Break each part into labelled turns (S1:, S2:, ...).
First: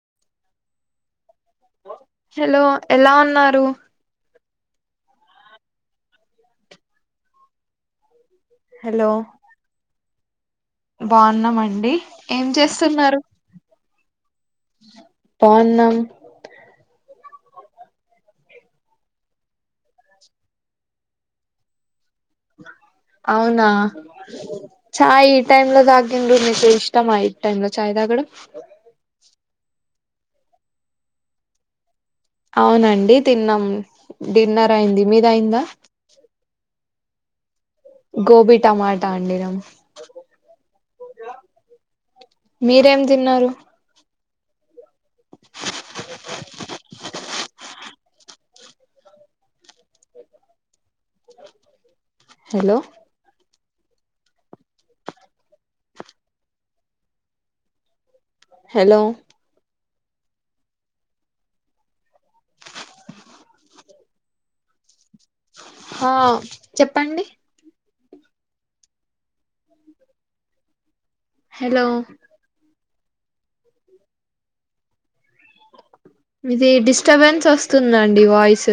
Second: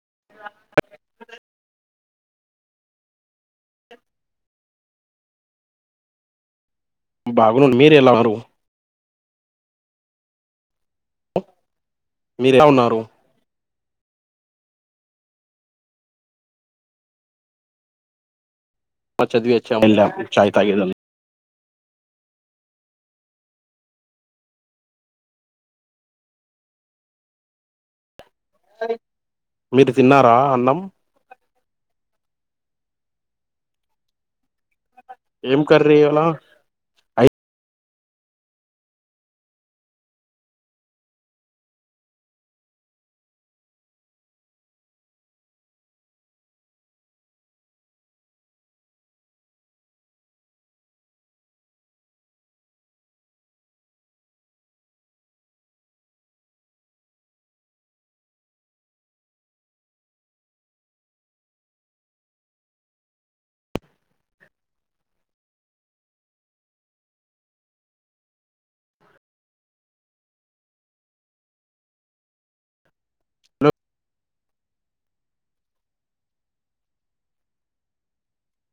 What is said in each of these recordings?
S1: అ
S2: hello ఎలా ఉన్నార్ టు
S1: బాగుండి మీరు ఎలావరు
S2: హలో బాగున్నామండి ఏం
S1: మీరు ఎలా ఉన్నారు
S2: చేస్తున్నారు పోన్నాం
S1: మచ్చ అ మ చాయ తాగి
S2: అవునా చాయ్ ఈ టైమ్ లో తాగిండ్రు మీకు ఇష్టమా ఈ టై లో చాయ్ తాగడం
S1: మీరు తిన్నారా అన్నం
S2: అవునండి తిన్నాం డిన్నర్ అయింది మీది
S1: ఏం
S2: అయిందా
S1: క్రీ అలా
S2: గోబీ టమాటా అండిర మీరేం తిన్నారు హలో హలో ఆ చెప్పండి హలో ఇది డిస్టర్బెన్స్ వస్తుందండి వాయిస్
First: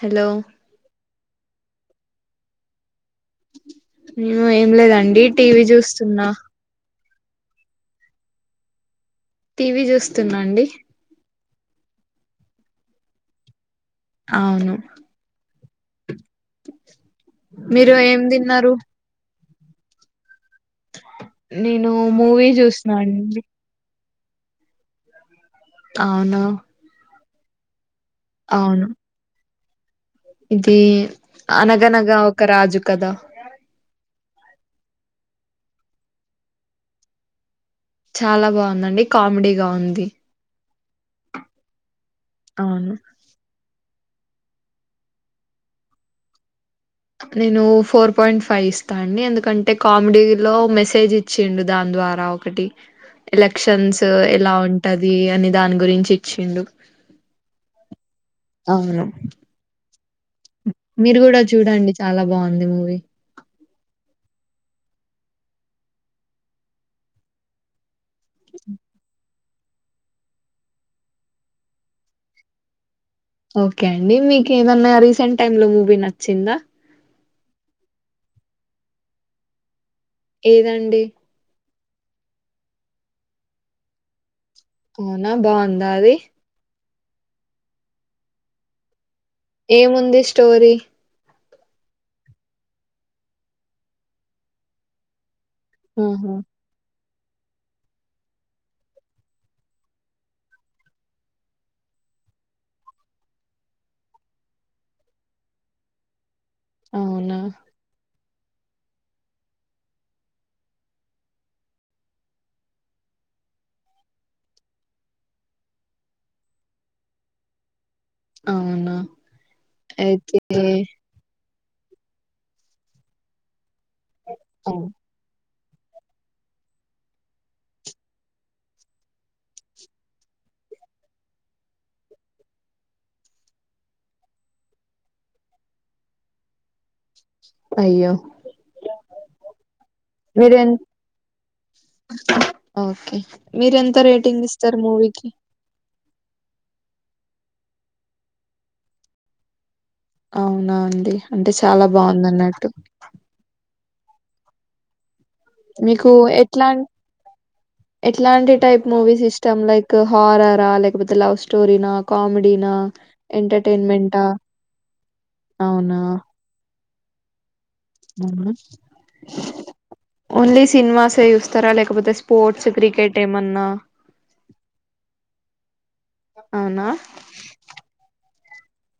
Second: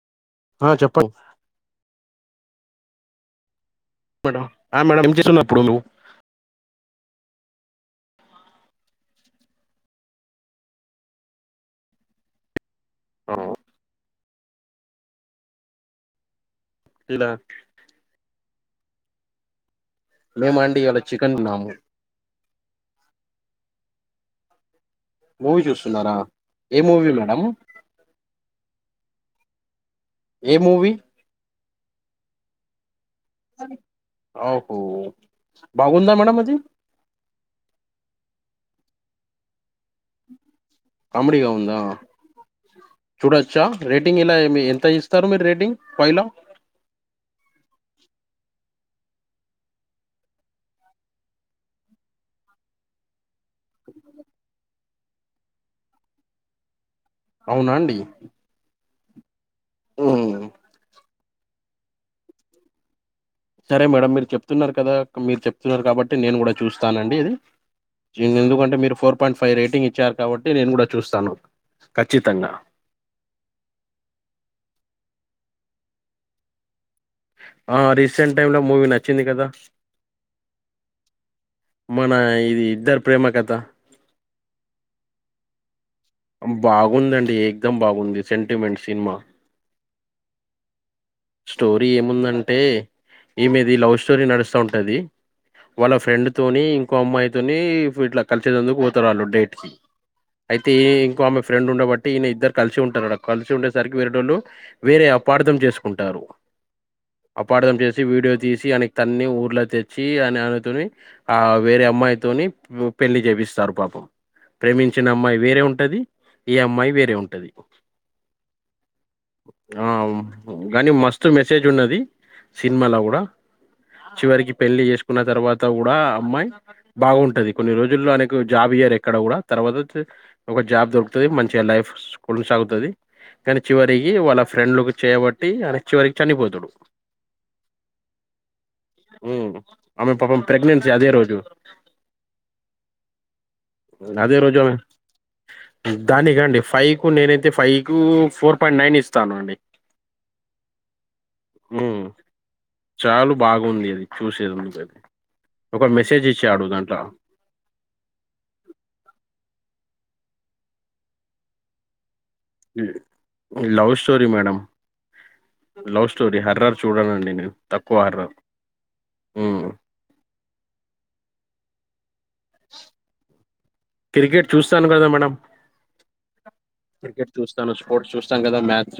S2: హలో
S1: ప మేడం
S2: ఏం
S1: ఆ మేడం
S2: లేదండి
S1: చేస్తున్నారు ఇప్పుడు
S2: టీవీ
S1: నువ్వు
S2: చూస్తున్నా టీవీ చూస్తున్నాండి
S1: ఆ
S2: అవును
S1: ఇలా
S2: మీరు ఏమిది న్నరు
S1: మేముండి ఇళ చికెన్న్నాము
S2: చూస్తున్నా అండి
S1: మూవీ చూస్తున్నారా
S2: అవునా
S1: ఏ మూవీలో నవు
S2: అవును
S1: ఏ
S2: ఇది
S1: మూవీ
S2: అనగనగా ఒక రాజు కదా
S1: ఓహో బాగుందా మేడం అది
S2: చాలా బాగుందండి కామెడీగా ఉంది
S1: కామెడిగా ఉందా
S2: అవును
S1: చూడొచ్చా రేటింగ్ ఇలా మి ఎంత ఇస్తారు మీరు రేటింగ్ ఫైల్లో
S2: నేను ఫోర్ పాయింట్ ఫైవ్ ఇస్తా అండి ఎందుకంటే కామెడీలో మెసేజ్ ఇచ్చిండు దాని ద్వారా ఒకటి ఎలక్షన్స్ ఎలా ఉంటా ది అని దాని గురించి ఇచ్చిండు
S1: అవునా అండి
S2: అవును
S1: ఉమ్,
S2: మీరు కూడా చూడండి చాలా బాగుంది మూవీ
S1: సరే మేడం మీరు చెప్తున్నారు కదా మీరు చెప్తున్నారు కాబట్టి నేను కూడా చూస్తానండి ఇది నిన్నెందుకంటే మీరు ఫోర్ పాయింట్ ఫైవ్ రేటింగ్ ఇచ్చారు కాబట్టి నేను కూడా చూస్తాను ఖచ్చితంగా
S2: ఓకే అండి మీకు ఏదన్నా రీసెంట్ టైమ్ లో మూవీ నచ్చిందా
S1: ఆ రీసెంట్ టైమ్ లో మూవీ నచ్చింది కదా
S2: ఏదండి
S1: మన ఇది ఇద్దరు ప్రేమ కథ
S2: అవునా బాగుంది ఉండది
S1: బాగుందండి ఎక్దమ్ బాగుంది సెంటిమెంట్ సినిమా
S2: ఏముంది స్టోరీ
S1: స్టోరీ ఏముందంటే ఈమెది ఈ లవ్ స్టోరీ నడుస్తా ఉంటది వాళ్ళ ఫ్రెండ్
S2: ఆహా
S1: తోని అమ్మాయితోని ఇట్లా కలిసేందుకు పోతారు వాళ్ళు డేట్ కి అయితే ఇంకో ఆమె ఫ్రెండ్ ఉండబట్టి ఈయన ఇద్దరు కలిసి ఉంటారు కలిసి ఉండేరికి వేరేోళ్ళు వేరే అపార్థం చేసుకుంటారు
S2: అవునా
S1: అపార్థం చేసి వీడియో తీసి ఆనకి తన్ని ఊర్లో తెచ్చి అని అనతో ఆ వేరే అమ్మాయితోని పెళ్లి చేపిస్తారు పాపం ప్రేమించిన అమ్మాయి వేరే ఉంటది ఈ అమ్మాయి వేరే ఉంటది
S2: అవునా
S1: ఆ
S2: అయితే
S1: కాగానీ మస్తు మె మెటేజ్ ఉన్నది సినిమాలో కూడా చివరికి పెళ్లి
S2: అవ్
S1: చేసుకున్న తర్వాత కూడా అమ్మాయి బాగుంటది కొన్ని రోజుల్లో అనకు జాబ్ ఇయ్యారు ఎక్కడ కూడా తర్వాత ఒక జాబ్ దొరు మంచిగా లైఫ్ కొనసాగుతుంది కానీ చివరికి వాళ్ళ ఫ్రెండ్ లకు చేయబట్టి అ చివరికి చనిపోతాడు
S2: అయ్యో
S1: ఉమ్. ఆమె పాపం
S2: మీర ఎ
S1: ప్రెగ్నెన్సీ అదే రోజు
S2: ఓకే మీర ఎంత
S1: అదే
S2: రేటింగ్
S1: రోజు ఆమె
S2: ఇస్తారు మూవీకి
S1: దానికండి ఫైవ్ కు నేనైతే ఫైవ్ కు ఫోర్ పాయింట్ నైన్ ఇస్తాను అండి
S2: అవునా అండి అంటే చాలా
S1: హ్మ్.
S2: బాగుంది అన్నట్టు
S1: చూష కే ఒక మెసేజ్ ఇచ్చి
S2: ఎట్లాం
S1: అడుగుదంట
S2: ఎట్లాంటి టైప్ మూవీస్ ఇష్టం లైక్ హారరా లేకపోతే లవ్ స్టోరీ నా
S1: love story madam love story horror చూడనండి నేను తక్కువ హర్రర్ హ్మ్.
S2: ఎంటలీ సిని కొబదస్ స్పోర్ట్స్ క్రికెట్ అన్నా
S1: క్రికెట్ చూస్తాను కదా మేడం
S2: అవునా
S1: క్రికెట్ చూస్తాను చ చూస్తా చూసాం కదా మ్యాచ్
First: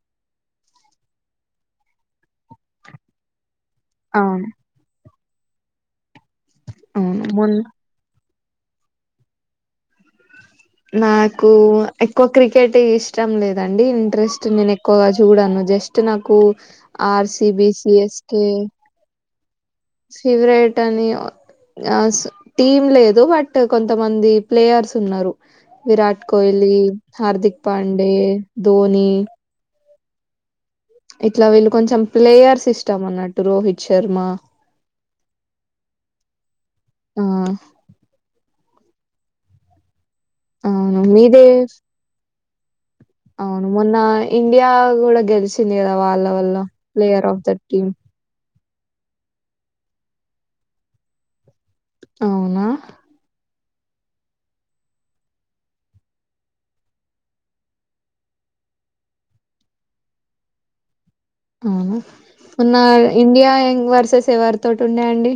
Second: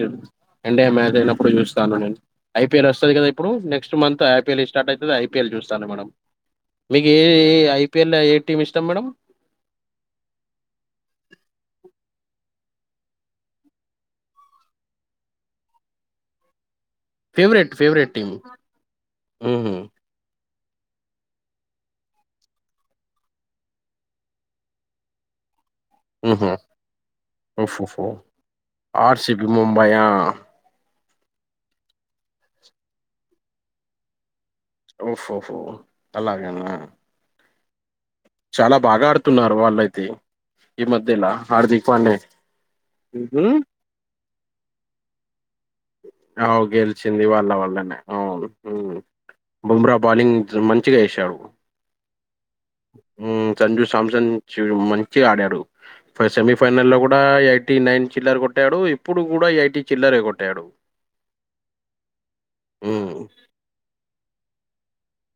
S1: ఇండియా మ్యాచ్ అయినప్పుడు చూస్తాను నేను ఐపీఎల్ వస్తుంది కదా ఇప్పుడు నెక్స్ట్
S2: అవును
S1: నక్స్ట్ంత్ఐపీల్ స్ర్ట్ అవుతు ఐ ళ్ళ చూస్తాను మేడం మీగ
S2: అవును
S1: ఏ
S2: మొన్
S1: ఐపిఎల్ ఏ టీమ్ ఇష్టం మేడంమ్
S2: నాకు ఎక్కువ క్రికెట్ ఇష్టం లేదండి ఇంట్రెస్ట్ నేను ఎక్కువగా చూడాను జస్ట్ నాకు R C B
S1: favourite
S2: C
S1: favourite
S2: yes
S1: team
S2: కే
S1: హుహు.
S2: ఫేవరెట్ అని టీమ్ లేదు బట్ కొంతమంది ప్లేయర్స్ ఉన్నారు విరాట్
S1: హుహు.
S2: కోహలీ హార్దిక్ ప పాండే ధోని
S1: మయా
S2: ఇట్లా వీళ్ళు కొంచెం ప్లేయర్స్ ఇస్తాం అన్నట్టు రోహిత్ శర్మ
S1: ఓహహో అలాగనా
S2: ఆ
S1: చాలా బాగా ఆడుతున్నారు వాళ్ళయితే ఈ
S2: అవును
S1: మధెలా
S2: మీదే
S1: హార్దిక్ పానే
S2: అవును మొన్న ఇండియా కూడా గెలిచింది కదా వాళ్ళ వల్ల
S1: అవు
S2: ప్లేయర్ ఆఫ్ ద టీమ్
S1: మ్మ్ బుమ్రా బౌలిింగ్ మంచిగా వేసాడు
S2: అవునా
S1: సంజు సామ్సన్ మంచి ఆడాడు సెమీఫైనల్ లో కూడా ఐటి నైన్ చిల్లర్ కొట్టాడు ఇప్పుడు కూడా ఐటి చిల్లర కొట్టాడు
S2: అవునా నిన్న
S1: హ్మ్.
S2: ఇండియా యాంగ్ వర్సెస్ ఎ వ తోటి ఉన్నాయండి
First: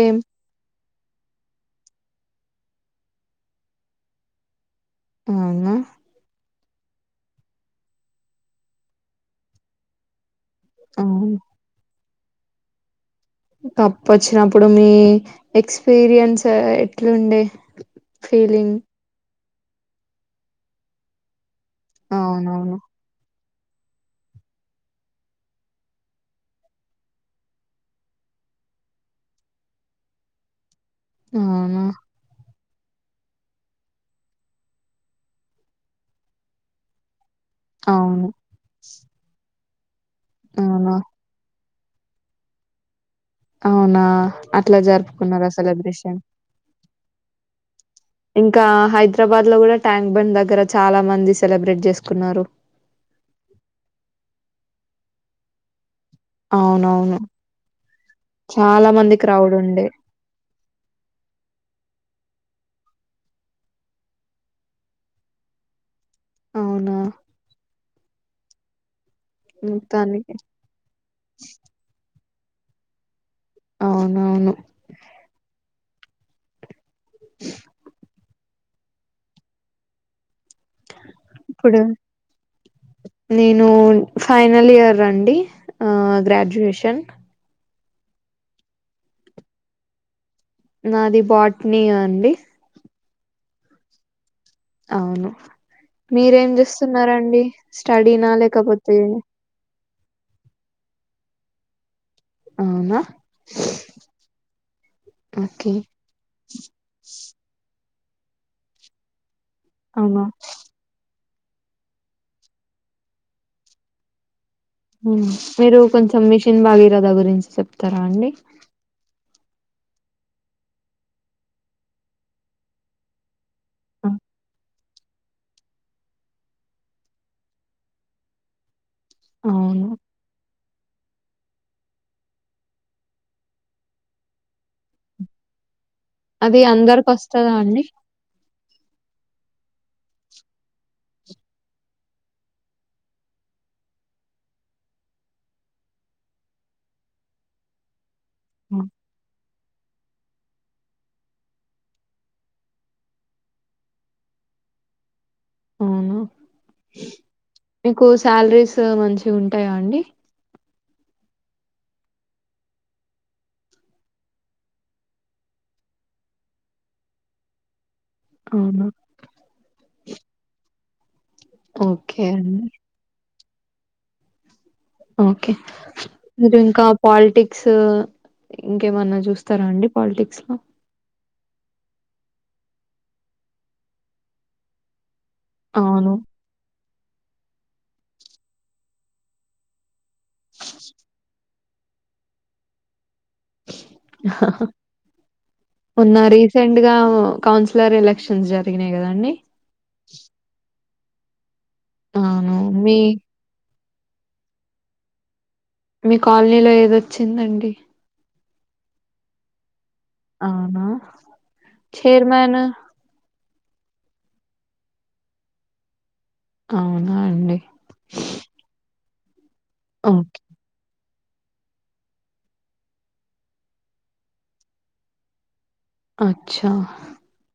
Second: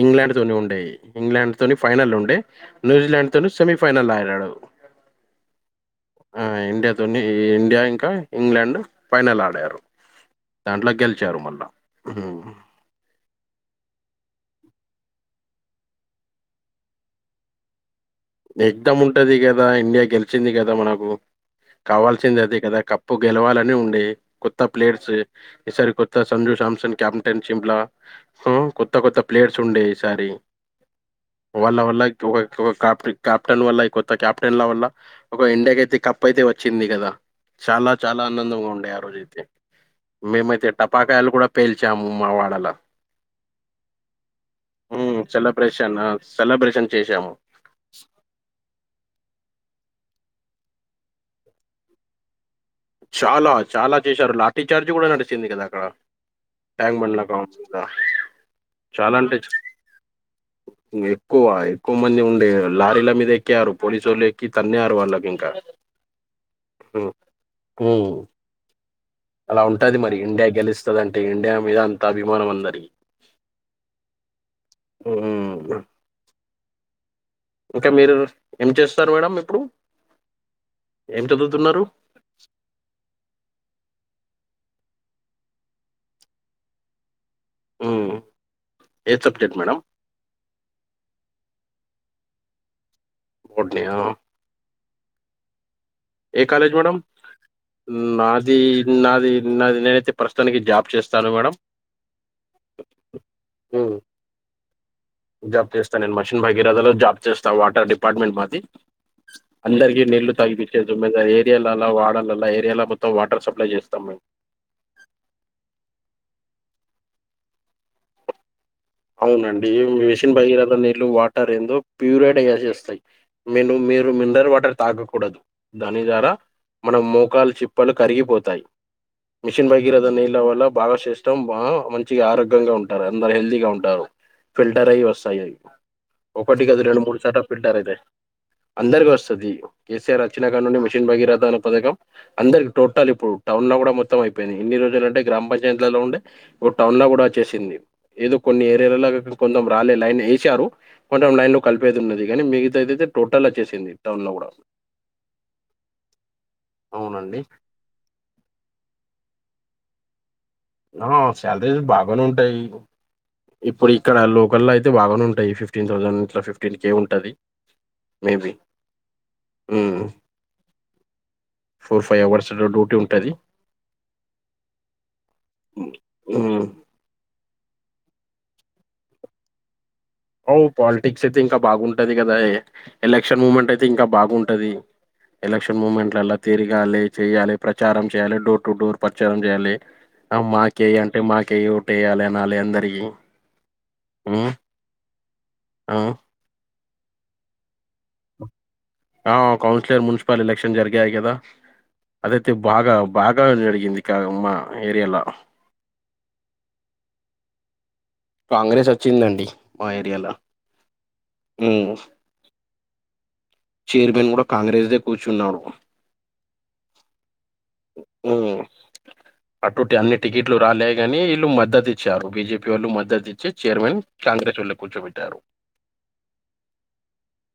S1: ఇంగ్లండ్ తిని ఉండేది ఇంగ్లాండ్ తోని ఫైనల్ ఉండే న్యూజిలాండ్ తోని సెమీఫైనల్ ఆడీనాడు
S2: మ్మ్
S1: ఇండియాతోని ఇండియా ఇంకా ఇంగ్లాండ్ ఫైనల్ ఆడారు దాంట్లో
S2: అవును
S1: గెలిచారు మళ్ళా మ్మ్ హ్మ్
S2: తప్పు వచ్చినప్పుడు మీ ఎక్స్పీరియన్స్ ఎట్లుండే ఫీలింగ్
S1: ఎగదమ్ ఉంటది కదా ఇండియా గెలిచింది కదా మనకు కావాల్సింద అదే కదా
S2: అవునవును
S1: కప్పు గెలవాల ఉండే కొత్త ప్లేయర్స్ ఈసారి కొత్త సంజూ శామ్సన్ కెప్టెన్ షిప్లా కొత్త కొత్త ప్లేయర్స్ ఉండే ఈసారి వల్ల
S2: అవును
S1: వల్ల క్లూ హ్యాపీ క్యాప్టెన్ వల్ల ఈ కొత్త క్యాప్టెన్ల వల్ల ఒక ఇండియాకి అయితే కప్ అయితే వచ్చింది కదా చాలా చాలా
S2: అవును
S1: ఆనందంగా ఉండే ఆ రోజు అయితే. మేమైతే
S2: అవును
S1: టపాకాయలు కూడా ప్పేల్చ ముమావాడాలా
S2: అవునా అట్లా జరుపుకున్నారా
S1: ఆ!
S2: సెలబ్రేషన్
S1: సెలబ్రేషన్ చేశాము.
S2: ఇంకా హైదరాబాద్ లో కూడా ట్యాంక్ బండ్ దగ్గర చాలా మంది సెలబ్రేట్ చేసుకున్నారు
S1: చాలా చాలా చేశారు లాటి చర్జ్ కూడా నడిసింది కదా అక్కడ ట్యాక్
S2: అవునవును
S1: బండ్ల
S2: మంది
S1: చాలా అంటే
S2: క్రౌడ్ ఉండే
S1: ఎక్కువ ఎక్కువ మంది ఉండ లారీల మీద ఎక్కిరు పోలీసు వాళ్ళు ఎక్కి తన్నే ఆరు వాళ్ళకి ఇంకా
S2: అవునా
S1: హ్మ మ్మ్ అలా ఉంటది మరి
S2: మొత్తానికి
S1: ఇండియా గెలుస్తుంది అంటే ఇండియా మీద అంతా విమానం వందరిగి
S2: అవునవును
S1: మ్మ్ హ్మ్ ఇంకా మీరు. ఏం చేస్తారు మేడం ఇప్పుడు. ఏం
S2: ఇప్పుడు
S1: చదువుతున్నారు?
S2: నేను. ఫైనల్ ఇయర్ అండి ఆహ్ గ్రాడ్యుయేషన్.
S1: ఉమ్ ఏ సబ్జెక్ట్ మేడం.
S2: నాది బోటనీ అండి.
S1: Botany yeah.
S2: అవును. మీరేం
S1: కాలేజ్ మేడం?
S2: చేస్తున్నారండి స్టడీనా
S1: నాది,
S2: లేకపోతే.
S1: నాది, నాది నేనైతే ప్రస్తుతానికి జాబ్ చేస్తాను మేడం.
S2: అవునా.
S1: హ్మ్. జాబ్
S2: ఓకే
S1: చేస్తా నేను మెషిన్ భగీరథ లో జాబ్ చేస్తా. వాటర్ డిప్ డిపార్ట్మెంట్ మాది. అందరికీ
S2: అవునా
S1: నీల్లు తాగిపిచ్చేది దుమాదే త్ ఏరియాలల్లా, వార్డులల్లా, ఏరియాలో మొత్తం వాటర్ సప్లై చేస్తాం మేము.
S2: ఉమ్ మీరు కొంచెం మిషన్ భాగీరథ గురించి చెప్తారా అండి.
S1: అవునండి మిషన్ భగీరథ నీళ్లు వాటర్ ఏందో ప్యూరైడ్ అయ్యేలా చేస్తాయి. ను మీరు
S2: ఆ,
S1: మీరు మినరల్ వాటర్. తాగకూడదు దాని ద్వారా మన మోకాలు చిప్పలు కరిగిపోతాయి. మిషన్
S2: అవును
S1: భగీరథ నీళ్ల వల్ల. బాగా శ్రేష్టం బాగా మంచిగా ఆరోగ్యంగా ఉంటారు. అందరు హెల్దీగా ఉంటా ఫిల్టర్ అయ్యి వస్తాయి అవి.
S2: అది
S1: ఒకటి కాదు రెండు
S2: అందరికి
S1: మూడు సార్లు
S2: వస్తదా
S1: ఫిల్టర్
S2: అండి
S1: అయితాయి. అందరికి వస్తది కేసీఆర్ వచ్చినా కాడి నుండి మిషిన్ భగీరథ పథకం అందరికి టోటల్ ఇప్పుడు టౌన్ లా కూడా మొత్తం అయిపోయినాయి ఇన్ని రోజులు అంటే గ్రామ పంచాయతీలల్లో ఉండే ఇప్పుడు టౌన్ లా కూడా వచ్చేసింది ఏదో. కొన్ని
S2: ఆ,
S1: ఏరియాల లాగా కొంచం రాలే లైన్ వేసారు. కొంచెం లైన్ లో కలిపేది ఉన్నది. కానీ మిగతాదయితే టోటల్ వచ్చేసింది. టౌన్ లో కూడా
S2: అవునా.
S1: అవునండి
S2: మీకు శాలరీస్ మంచిగుంటు ఉంటాయా అండి.
S1: ఆహ్ సాలరీస్ బాగానే ఉంటాయి. ఇప్పుడు ఇక్కడ లోకల్లో అయితే బాగానే ఉంటాయి. ఫిఫ్టీన్ థౌజండ్ ఇట్లా ఫిఫ్టీన్ కే ఉంటది. మేబి
S2: అవునా
S1: ఉమ్మ్ ఫోర్ ఫైవ్
S2: ఓకే
S1: అవర్స్
S2: అండి
S1: డ్యూటీ ఉంటది.
S2: ఓకే మీరు ఇంకా పాలిటిక్స్. స్ ఇంకేమన్నా చూస్తారా అండి. పాలిటిక్స్
S1: నో
S2: లో
S1: పాలిటిక్. తే ఇంకా బాగుంటది కదా ఎలక్షన్ మూమెంట్ అయితే ఇంకా బాగుంటది ఎలక్షన్
S2: అవును
S1: మూమెంట్లలా తిరగాలే చెయ్యాలే ప్రచారం చేయాలి డోర్ టు డోర్ ప్రచారం చేయాలి ఆ మాకే అంటే మాక కే ఓటేయ్యాలే అనలే అందరి ఆ!
S2: ఉన్న రీస ట్ గా కౌన్సీ లర్ ఎలక్షన్స్ జరిగినాయి కదండి
S1: గ కదా అదైతే బాగా భాగా అడిగింది మా ఏరియాలో
S2: మీ కాలనీలో ఏదొచ్చిందండి
S1: కాంగ్రెస్ వచ్చిందండి మా ఏరియాలో.
S2: అవునా
S1: హ్మ్.
S2: చైర్మను
S1: చైర్మన్ కూడా కాంగ్రెస్ దే కూర్చున్నాడు
S2: అవునా అండి
S1: అటూటి
S2: ఓకే.
S1: అన్నిటిెట్లు రాాలే కానీ వీళ్ళు మద్దతు ఇచ్చారు బిజేపి వాళ్ళు మద్దతు ఇచ్చి చైర్మన్ కాంగ్రెస్ వాళ్ళు కూర్చోబెట్టారు
S2: అచ్చా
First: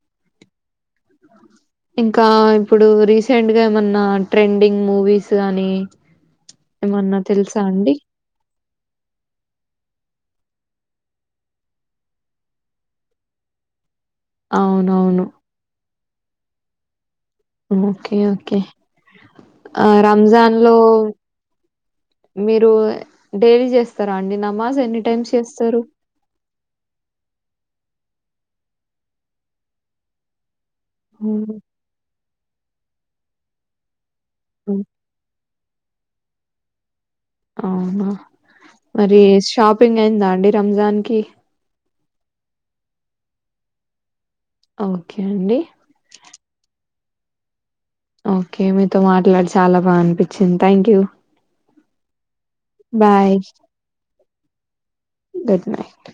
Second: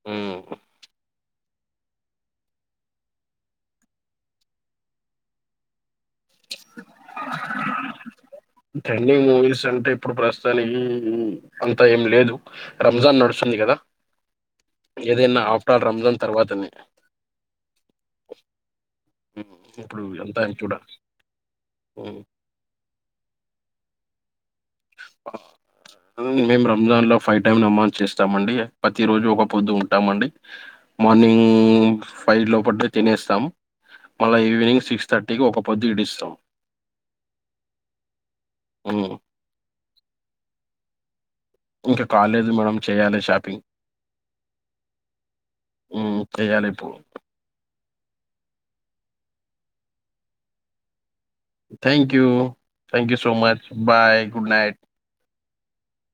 S1: ఉ
S2: ఇంకా ఇప్పుడు రీసెంట్ గా ఏమన్నా ట్రెండింగ్ మూవీస్ కానీ ఏమన్నా తెలుసా అండి
S1: ట్రెండింగ్ మూవీస్ అంటే ఇప్పుడు ప్రస్తుతానికి అంతా ఏం లేదు రంజాన్ నడుస్తుంది కదా
S2: అవునవును.
S1: ఏదదైనా ఆఫ్టర్ రంజాన్ తర్వాతనే
S2: ఓకే ఓకే
S1: ఉమ్. ఇప్పుడు అంతా ఏం
S2: రంజాన్
S1: చూడ
S2: లో
S1: ఉమ్.
S2: మీరు డైలీ చేస్తారా అండి నా
S1: మేము రంజాన్ లో ఫైవ్ టైమ్ నమాస్ చేస్తాం స్తామండి ప్రతి రోజు ఒక పొద్దు ఉంటామండి మార్నింగ్
S2: హ్మ్.
S1: ఫైవ్ లో పడ్డ తినేస్తం మళ్ళా
S2: హ్మ్.
S1: ఈవినింగ్ సిక్స్ థర్టీకి ఒక పొద్దిడుస్తామ్
S2: అవునా మరి షాపింగ్ అయిందా అండి రంజాన్ కి
S1: ఇంకా కాలేదు మేడం చేయ్యాలి షాపింగ్
S2: ఓకే అండి
S1: హ్మ్. చేయాలిప్పుడు.
S2: ఓకే మీతో మాట్లాడి చాలా బాగా అనిపించింది thank you
S1: thank you thank you so
S2: bye.
S1: Much bye good night
S2: good night